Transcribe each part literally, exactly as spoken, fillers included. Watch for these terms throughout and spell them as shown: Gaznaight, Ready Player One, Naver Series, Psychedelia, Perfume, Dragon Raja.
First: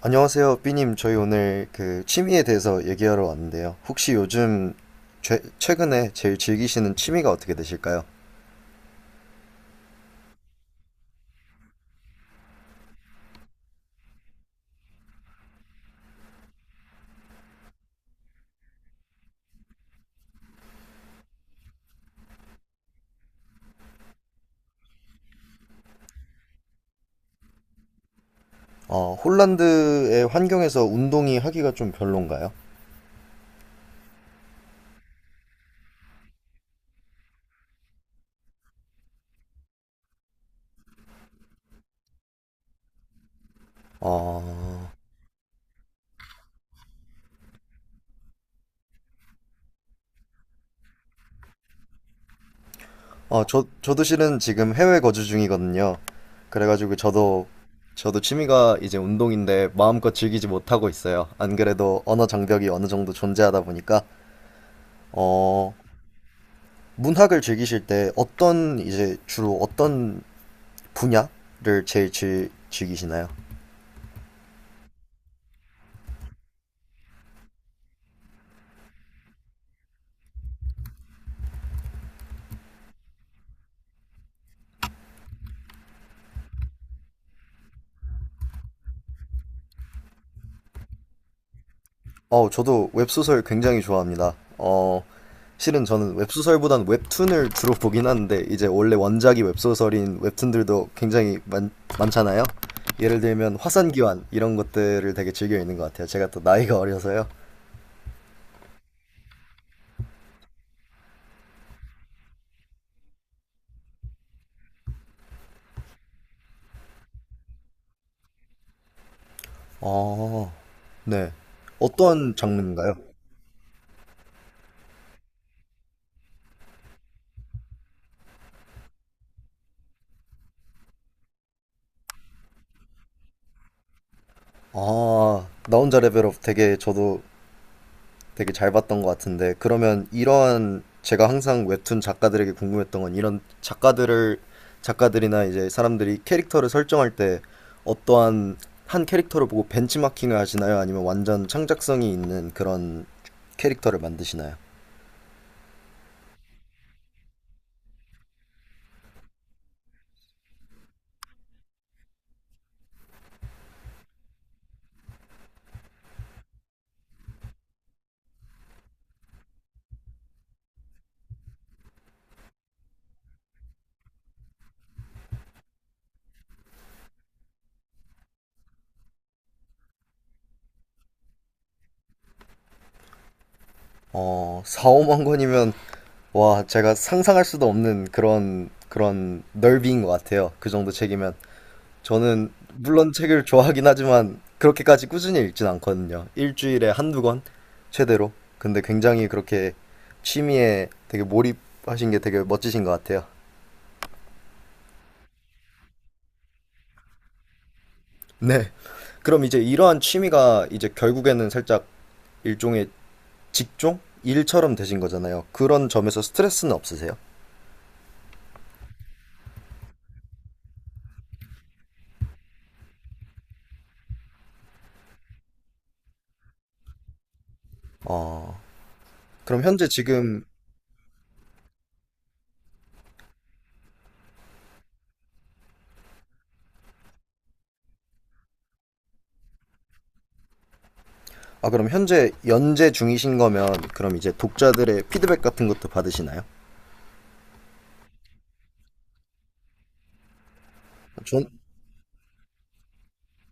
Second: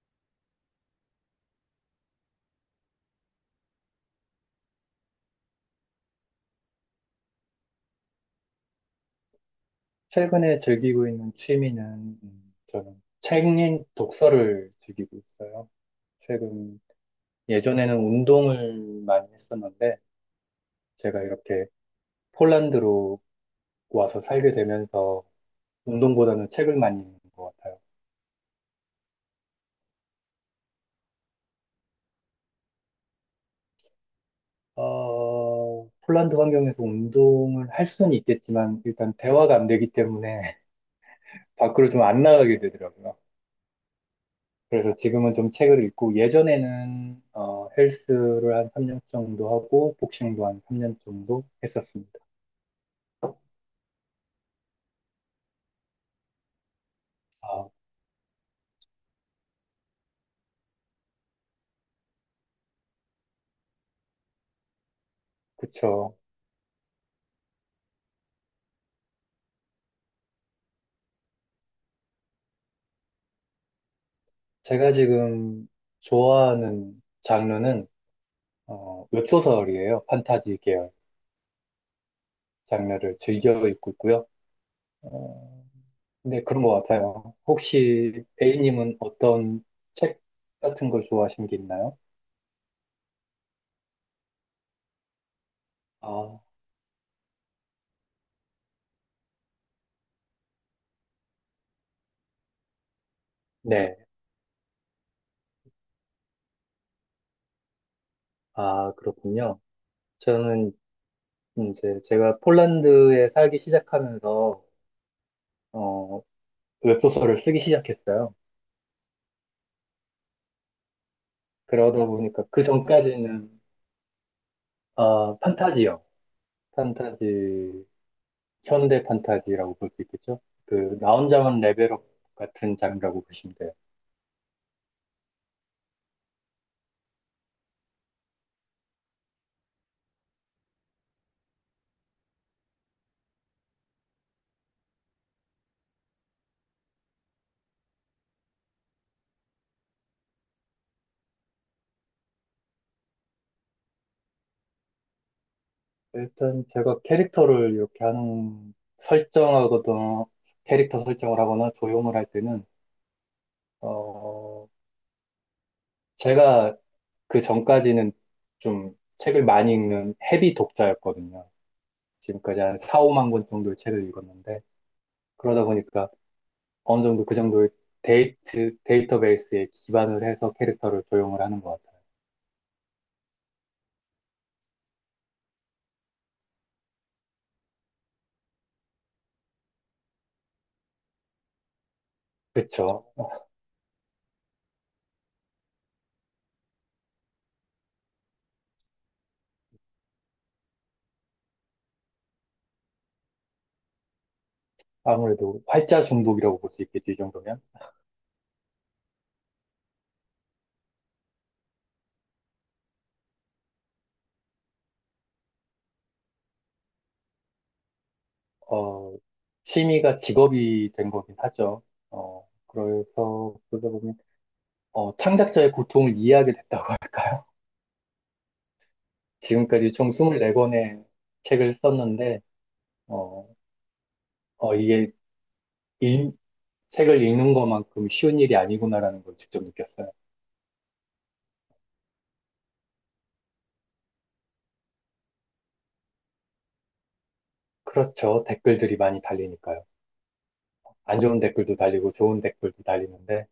안녕하세요, 삐님. 저희 오늘 그 취미에 대해서 얘기하러 왔는데요. 혹시 요즘 죄- 최근에 제일 즐기시는 취미가 어떻게 되실까요? 최근에 즐기고 있는 취미는 음, 저는 책 읽 독서를 즐기고 있어요. 최근 예전에는 운동을 많이 했었는데 제가 이렇게 폴란드로 와서 살게 되면서 운동보다는 책을 많이 읽는 것 같아요. 어, 홀란드의 환경에서 운동이 하기가 좀 별론가요? 어, 폴란드 환경에서 운동을 할 수는 있겠지만 일단 대화가 안 되기 때문에 밖으로 좀 안 나가게 되더라고요. 어, 그래서 지금은 좀 책을 읽고 예전에는 어, 헬스를 한 삼 년 정도 하고 복싱도 한 삼 년 정도 했었습니다. 어, 저, 저도 실은 지금 해외 거주 중이거든요. 그래가지고 저도, 아, 저도 취미가 이제 운동인데 마음껏 즐기지 못하고 있어요. 안 그래도 언어 장벽이 어느 정도 존재하다 보니까, 어, 그쵸. 문학을 즐기실 때 어떤, 이제 주로 어떤 분야를 제일 즐, 즐기시나요? 제가 지금 좋아하는 장르는 어, 웹소설이에요. 판타지 계열 장르를 즐겨 읽고 있고요. 어, 근데 그런 것 같아요. 혹시 A님은 어떤 책 같은 걸 좋아하시는 게 있나요? 어, 저도 웹소설 굉장히 좋아합니다. 어, 실은 저는 아, 웹소설보단 웹툰을 주로 보긴 하는데, 이제 원래 원작이 웹소설인 웹툰들도 굉장히 많, 많잖아요. 예를 들면 네. 화산기환 이런 것들을 되게 즐겨 읽는 것 같아요. 제가 또 나이가 어려서요. 아, 그렇군요. 저는 이제 제가 폴란드에 살기 시작하면서 어, 웹소설을 쓰기 시작했어요. 어, 네. 그러다 어떤 보니까 그 장르인가요? 전까지는 아, 판타지요. 판타지, 현대 판타지라고 볼 수 있겠죠? 그, 나 혼자만 레벨업 같은 장르라고 보시면 돼요. 아, 나 혼자 레벨업 되게 저도 되게 잘 봤던 것 같은데 그러면 이런 제가 항상 웹툰 작가들에게 궁금했던 건 이런 작가들을 작가들이나 이제 사람들이 캐릭터를 설정할 때 어떠한 한 캐릭터를 보고 벤치마킹을 하시나요? 아니면 완전 창작성이 있는 그런 캐릭터를 만드시나요? 일단 제가 캐릭터를 이렇게 하는, 설정하거나, 캐릭터 설정을 하거나 조용을 할 때는, 어, 제가 그 전까지는 좀 책을 많이 읽는 헤비 독자였거든요. 지금까지 한 사, 오만 권 정도의 책을 읽었는데, 그러다 보니까 어느 정도 그 정도의 데이트, 데이터베이스에 기반을 해서 캐릭터를 조형을 하는 것 같아요. 어, 사, 오만 권이면 와, 제가 상상할 수도 없는 그런 그런 넓이인 것 같아요. 그 정도 책이면 저는 그쵸. 물론 책을 좋아하긴 하지만 그렇게까지 꾸준히 읽진 않거든요. 일주일에 한두 권 최대로. 근데 굉장히 그렇게 취미에 되게 몰입하신 게 되게 멋지신 것 같아요. 아무래도 활자 중독이라고 볼 수 있겠죠, 이 정도면. 네. 그럼 이제 이러한 취미가 이제 결국에는 살짝 일종의 직종? 일처럼 되신 거잖아요. 그런 점에서 스트레스는 없으세요? 어, 취미가 직업이 된 거긴 하죠. 어, 그래서 그러다 보면, 어, 창작자의 고통을 이해하게 됐다고 할까요? 어, 그럼 현재 지금까지 총 지금, 이십사 권의 책을 썼는데, 어, 어, 이게 일- 책을 읽는 것만큼 쉬운 일이 아니구나라는 걸 직접 느꼈어요. 아, 그럼 현재 연재 중이신 거면, 그럼 이제 독자들의 피드백 같은 것도 받으시나요? 그렇죠. 댓글들이 많이 달리니까요. 안 좋은 댓글도 달리고 좋은 댓글도 달리는데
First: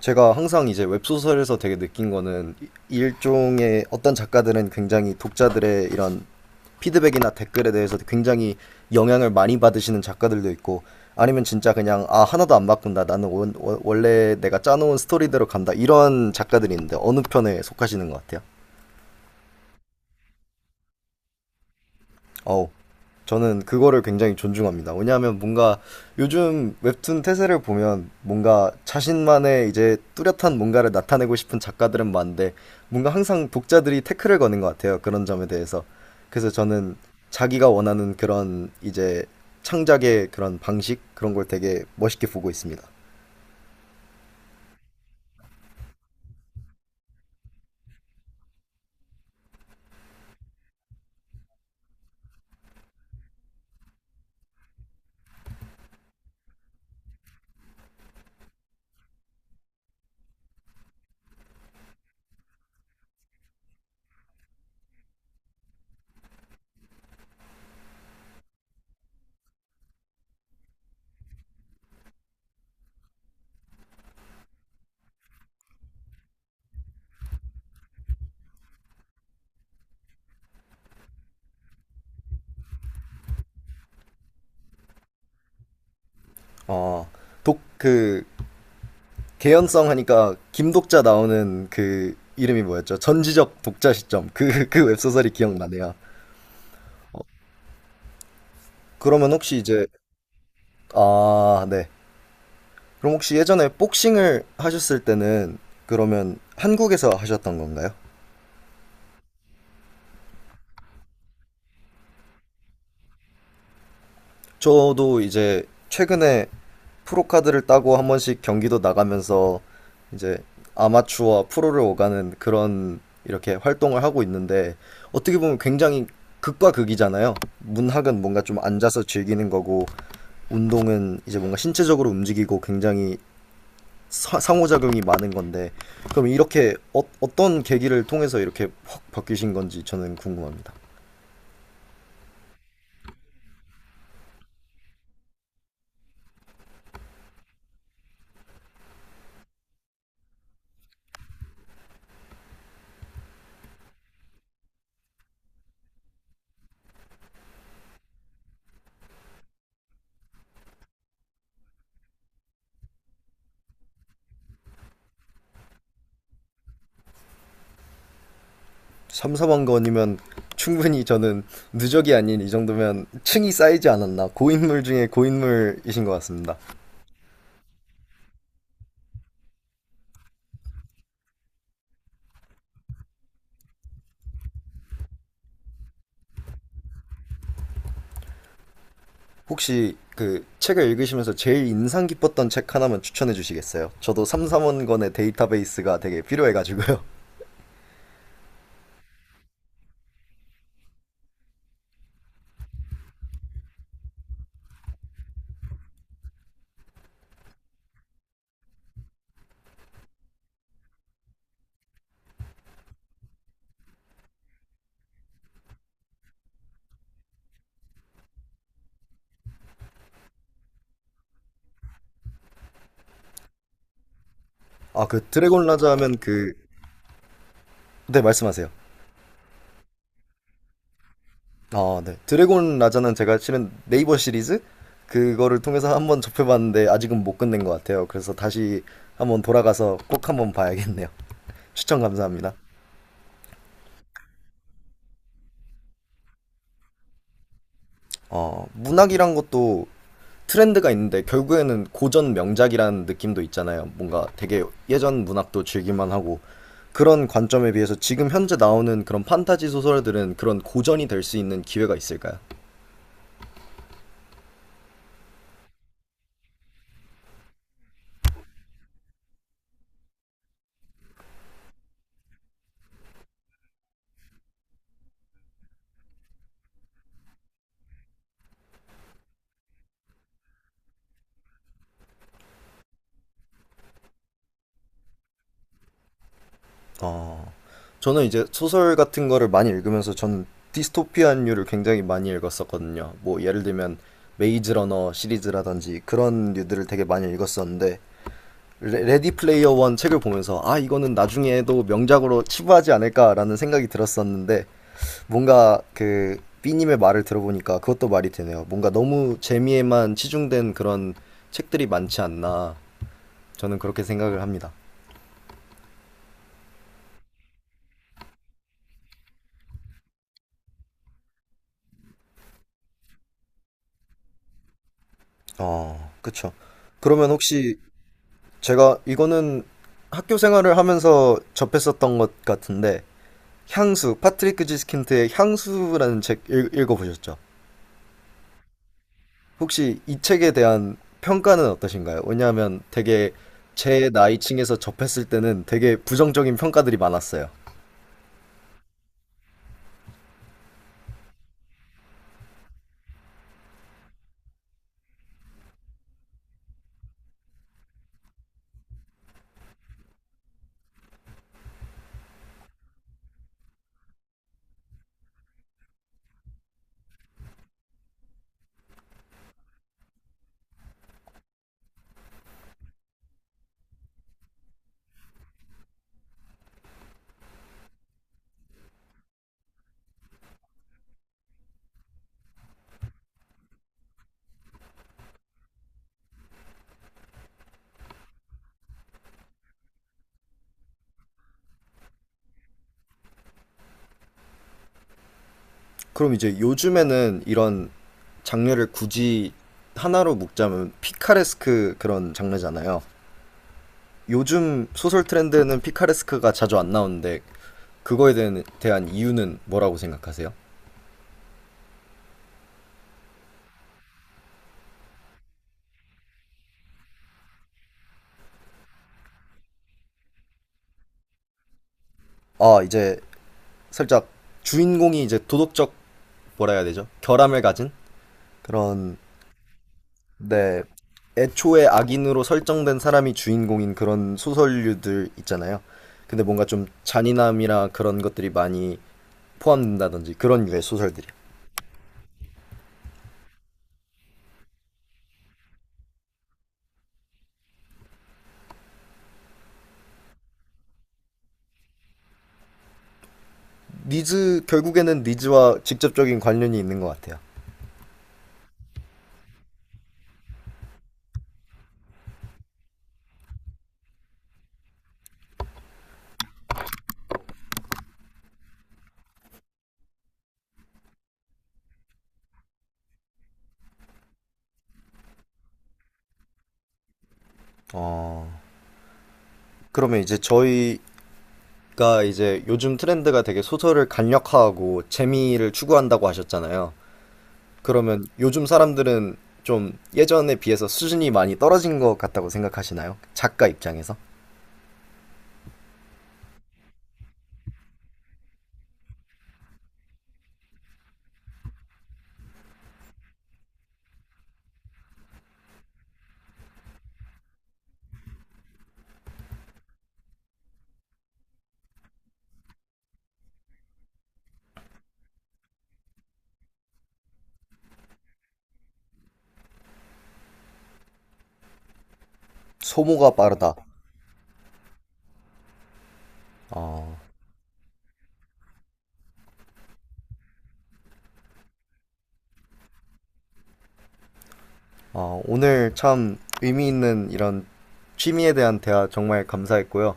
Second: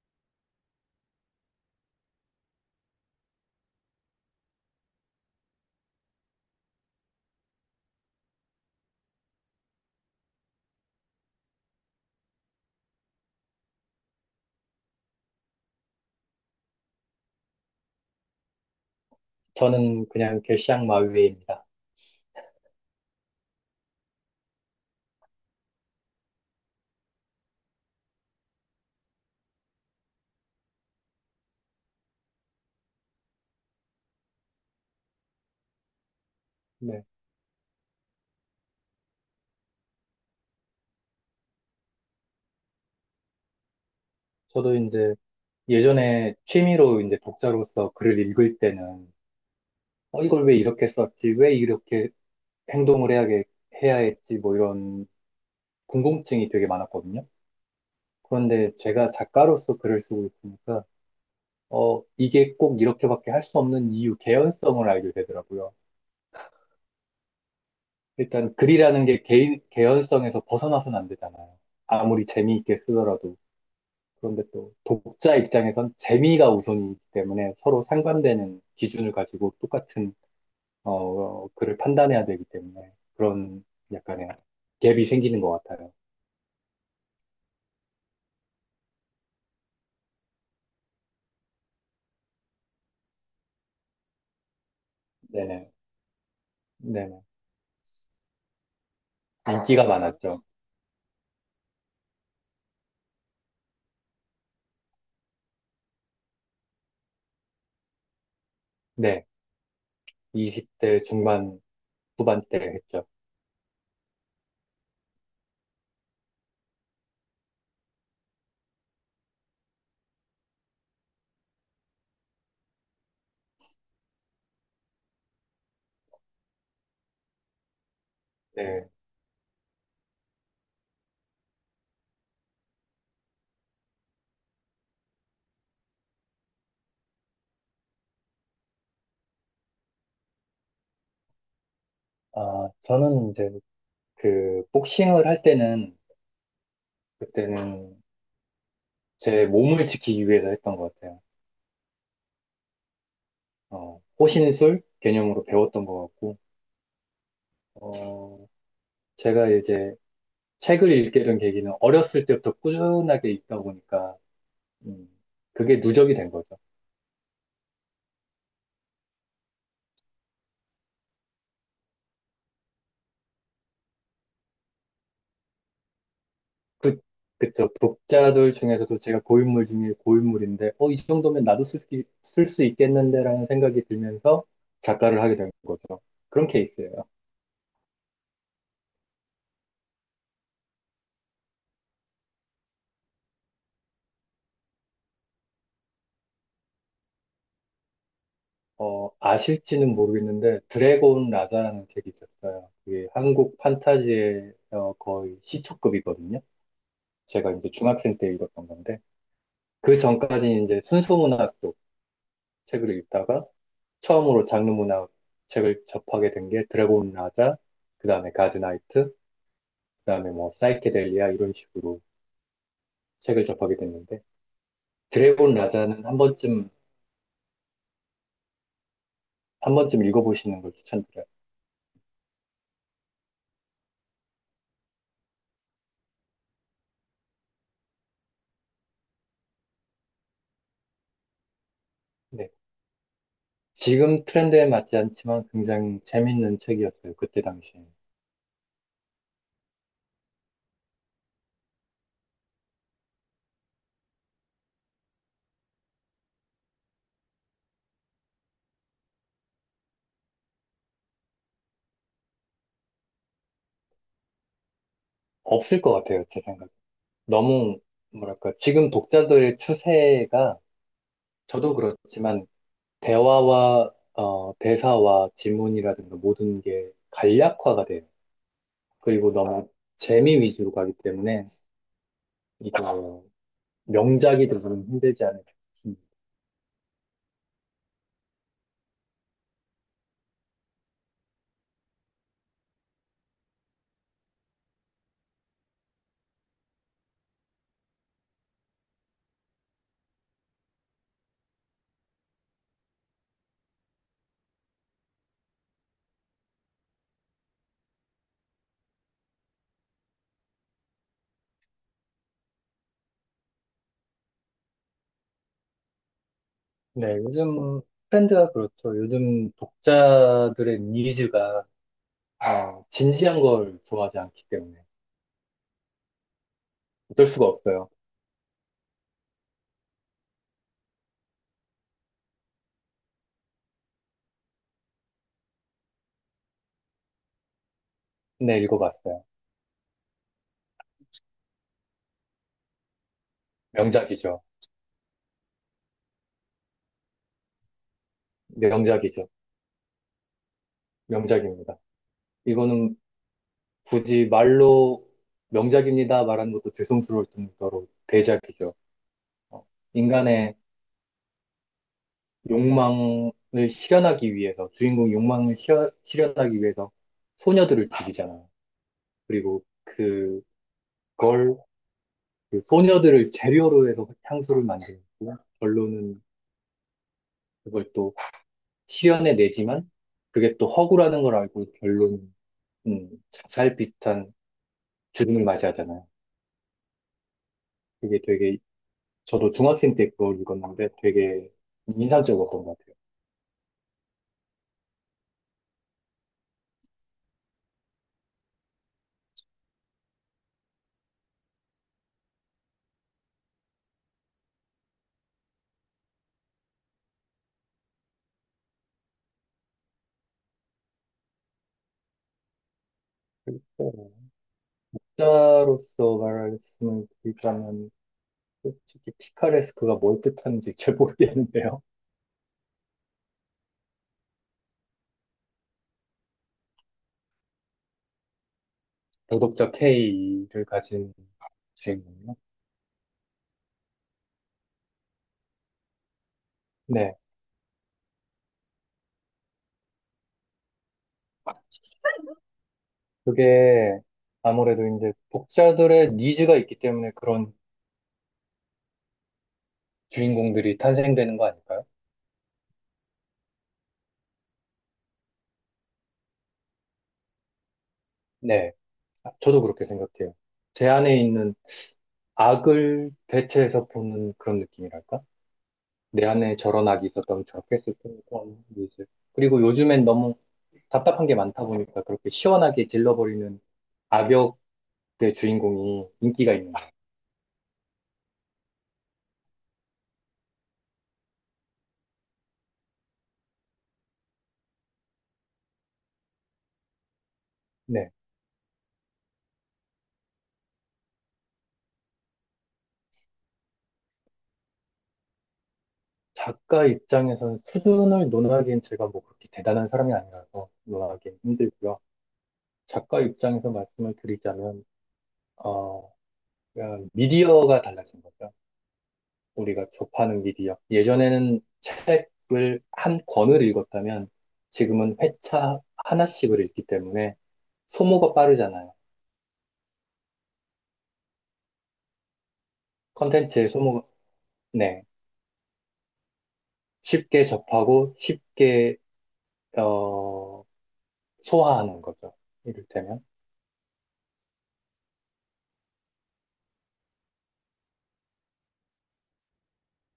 제가 항상 이제 웹소설에서 되게 느낀 거는 일종의 어떤 작가들은 굉장히 독자들의 이런 피드백이나 댓글에 대해서 굉장히 영향을 많이 받으시는 작가들도 있고 아니면 진짜 그냥 아 하나도 안 바꾼다 나는 원, 원- 원래 내가 짜놓은 스토리대로 간다 이런 작가들이 있는데 어느 편에 속하시는 것 같아요? 저는 그냥 결시양마위입니다. 어우, 저는 그거를 굉장히 존중합니다. 왜냐하면 뭔가 요즘 웹툰 태세를 보면 뭔가 자신만의 이제 뚜렷한 뭔가를 나타내고 싶은 작가들은 많은데 뭔가 항상 독자들이 태클을 거는 것 같아요. 그런 점에 대해서. 그래서 저는 네. 자기가 원하는 그런 이제 창작의 그런 방식 그런 걸 되게 멋있게 보고 있습니다. 저도 이제 예전에 취미로 이제 독자로서 글을 읽을 때는 어, 이걸 왜 이렇게 썼지? 왜 이렇게 행동을 해야, 해야 했지? 뭐 이런 궁금증이 되게 많았거든요. 그런데 제가 작가로서 글을 쓰고 있으니까 어, 이게 꼭 이렇게밖에 할 수 없는 이유, 개연성을 알게 되더라고요. 일단 글이라는 게 개인, 개연성에서 벗어나서는 안 되잖아요. 아무리 재미있게 쓰더라도. 그런데 또 독자 입장에선 재미가 우선이기 때문에 서로 상반되는 기준을 가지고 똑같은 어, 글을 판단해야 되기 때문에 그런 약간의 갭이 생기는 것 같아요. 어, 독, 그, 개연성 하니까 김독자 나오는 그 이름이 뭐였죠? 전지적 독자 시점. 그, 그 웹소설이 네네. 기억나네요. 네네. 그러면 혹시 인기가 이제 많았죠. 아, 네. 그럼 혹시 예전에 복싱을 하셨을 때는 그러면 한국에서 하셨던 건가요? 네. 이십 대 중반, 후반때 했죠. 저도 이제 최근에 프로카드를 따고 한 번씩 경기도 나가면서 이제 아마추어와 프로를 오가는 그런 이렇게 활동을 하고 있는데 어떻게 보면 굉장히 극과 극이잖아요. 문학은 뭔가 좀 네. 앉아서 즐기는 거고 운동은 이제 뭔가 신체적으로 움직이고 굉장히 사- 상호작용이 많은 건데 그럼 이렇게 어, 어떤 계기를 통해서 이렇게 확 바뀌신 건지 저는 궁금합니다. 아, 저는 이제 그 복싱을 할 때는 그때는 제 몸을 지키기 위해서 했던 것 같아요. 어, 호신술 개념으로 배웠던 것 같고, 어, 제가 이제 책을 읽게 된 계기는 어렸을 때부터 꾸준하게 읽다 보니까, 음, 그게 누적이 된 거죠. 삼사번 건이면 충분히 저는 누적이 아닌 이 정도면 층이 쌓이지 않았나 고인물 중에 고인물이신 것 같습니다. 그, 그쵸. 독자들 중에서도 제가 고인물 중에 고인물인데, 어, 이 정도면 나도 쓸, 수 있- 쓸수 있겠는데라는 생각이 들면서 작가를 하게 된 거죠. 그런 케이스예요. 혹시 그 책을 읽으시면서 제일 인상 깊었던 책 하나만 추천해 주시겠어요? 저도 삼사번 건의 데이터베이스가 되게 필요해가지고요. 어, 아실지는 모르겠는데, 드래곤 라자라는 책이 있었어요. 그게 한국 판타지의 어, 거의 시초급이거든요. 제가 이제 중학생 때 읽었던 건데, 그 전까지 이제 순수문학 쪽 책을 읽다가, 처음으로 장르 문학 책을 접하게 된 게 드래곤 라자, 그 다음에 가즈나이트, 그 다음에 뭐 사이케델리아 이런 식으로 책을 접하게 됐는데 아, 그 드래곤 드래곤 라자 라자는 한 하면 그... 번쯤 네, 말씀하세요. 한 번쯤 읽어보시는 걸 추천드려요. 아, 네. 드래곤 라자는 제가 실은 네이버 시리즈 그거를 통해서 한번 접해봤는데 아직은 못 끝낸 것 같아요. 그래서 다시 한번 돌아가서 꼭 한번 봐야겠네요. 추천 네. 감사합니다. 지금 트렌드에 맞지 않지만 굉장히 재밌는 책이었어요. 그때 당시에. 어, 문학이란 것도 트렌드가 있는데 결국에는 고전 명작이라는 느낌도 있잖아요. 뭔가 되게 예전 문학도 즐길만 하고 그런 관점에 비해서 지금 현재 나오는 그런 판타지 소설들은 그런 고전이 될 수 있는 기회가 있을까요? 없을 것 같아요, 제 생각에. 너무 뭐랄까 지금 독자들의 추세가 저도 그렇지만 대화와 어, 대사와 지문이라든가 모든 게 간략화가 돼요. 그리고 너무 재미 위주로 가기 때문에 이거 명작이 되기는 힘들지 않을까 싶습니다. 어, 저는 이제 소설 같은 거를 많이 읽으면서 전 디스토피아류를 굉장히 많이 읽었었거든요. 뭐 예를 들면 메이즈 러너 시리즈라든지 그런 류들을 되게 많이 읽었었는데 레, 레디 플레이어 원 책을 보면서 아 이거는 나중에도 명작으로 치부하지 않을까라는 생각이 들었었는데 뭔가 그 B님의 말을 들어보니까 그것도 말이 되네요. 뭔가 너무 재미에만 치중된 그런 책들이 많지 않나 저는 그렇게 생각을 합니다. 네, 요즘 트렌드가 그렇죠. 요즘 독자들의 니즈가 아, 진지한 걸 좋아하지 않기 때문에 어, 그쵸. 어쩔 그러면 수가 혹시 없어요. 제가 이거는 학교 생활을 하면서 접했었던 것 같은데 향수, 파트리크 지스킨트의 향수라는 책 읽, 읽어보셨죠? 네, 읽어봤어요. 혹시 이 책에 대한 평가는 어떠신가요? 왜냐하면 되게 제 명작이죠. 나이층에서 접했을 때는 되게 부정적인 평가들이 많았어요. 명작이죠. 명작입니다. 이거는 굳이 말로 명작입니다 말하는 것도 죄송스러울 정도로 대작이죠. 어, 인간의 욕망을 실현하기 위해서, 주인공 욕망을 시 실현하기 위해서 소녀들을 죽이잖아. 그리고 그걸, 그 소녀들을 재료로 해서 향수를 만들고, 결론은 그걸 또 실현해 내지만, 그게 또 허구라는 걸 알고 결론, 음, 자살 비슷한 죽음을 맞이하잖아요. 그게 되게, 저도 중학생 때 그걸 읽었는데 되게 인상적이었던 것 같아요. 그럼 이제 요즘에는 이런 장르를 굳이 하나로 묶자면 피카레스크 그런 장르잖아요. 요즘 소설 트렌드는 피카레스크가 자주 안 나오는데 그거에 대한, 대한 이유는 뭐라고 생각하세요? 어, 작자로서 말씀을 드리자면, 솔직히 피카레스크가 뭘 뜻하는지 잘 모르겠는데요. 아 이제 살짝 주인공이 이제 도덕적 뭐라 해야 되죠? 결함을 가진 그런 도덕적 K를 네 가진 애초에 주인공이요. 악인으로 설정된 사람이 주인공인 그런 소설류들 있잖아요. 근데 뭔가 좀 네, 잔인함이나 그런 것들이 많이 포함된다든지 그런 유의 소설들이요. 그게 아무래도 이제 독자들의 니즈가 있기 때문에 그런 주인공들이 탄생되는 거 아닐까요? 니즈 결국에는 니즈와 직접적인 관련이 있는 것 같아요. 네, 저도 그렇게 생각해요. 제 안에 있는 악을 대체해서 보는 그런 느낌이랄까? 내 안에 저런 악이 있었다면 저렇게 했을 거고, 이제. 그리고 요즘엔 너무 답답한 게 많다 보니까 그렇게 시원하게 질러버리는 악역 내 주인공이 인기가 있는 거예요. 어, 그러면 이제 저희 그러니까 이제 요즘 트렌드가 되게 소설을 간략화하고 재미를 추구한다고 하셨잖아요. 네. 그러면 요즘 사람들은 좀 예전에 비해서 수준이 많이 떨어진 것 같다고 생각하시나요? 작가 입장에서? 작가 입장에서는 수준을 논하기엔 제가 뭐 그렇게 대단한 사람이 아니라서 논하기엔 힘들고요. 작가 입장에서 말씀을 드리자면, 어, 그냥 미디어가 달라진 거죠. 우리가 접하는 미디어. 예전에는 책을 한 권을 읽었다면 지금은 회차 하나씩을 읽기 때문에 소모가 빠르잖아요. 소모가 컨텐츠의 빠르다. 소모가, 네. 어, 쉽게 접하고 쉽게, 어, 소화하는 거죠. 이를테면. 어, 오늘 참 의미 있는 이런 취미에 대한 대화 정말 감사했고요.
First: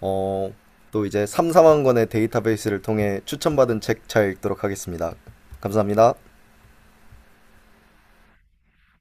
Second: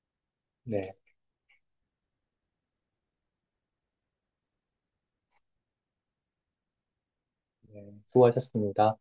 어, 네, 또 이제 삼삼만 권의 데이터베이스를 통해 추천받은 책 잘 읽도록 하겠습니다. 감사합니다. 네, 수고하셨습니다.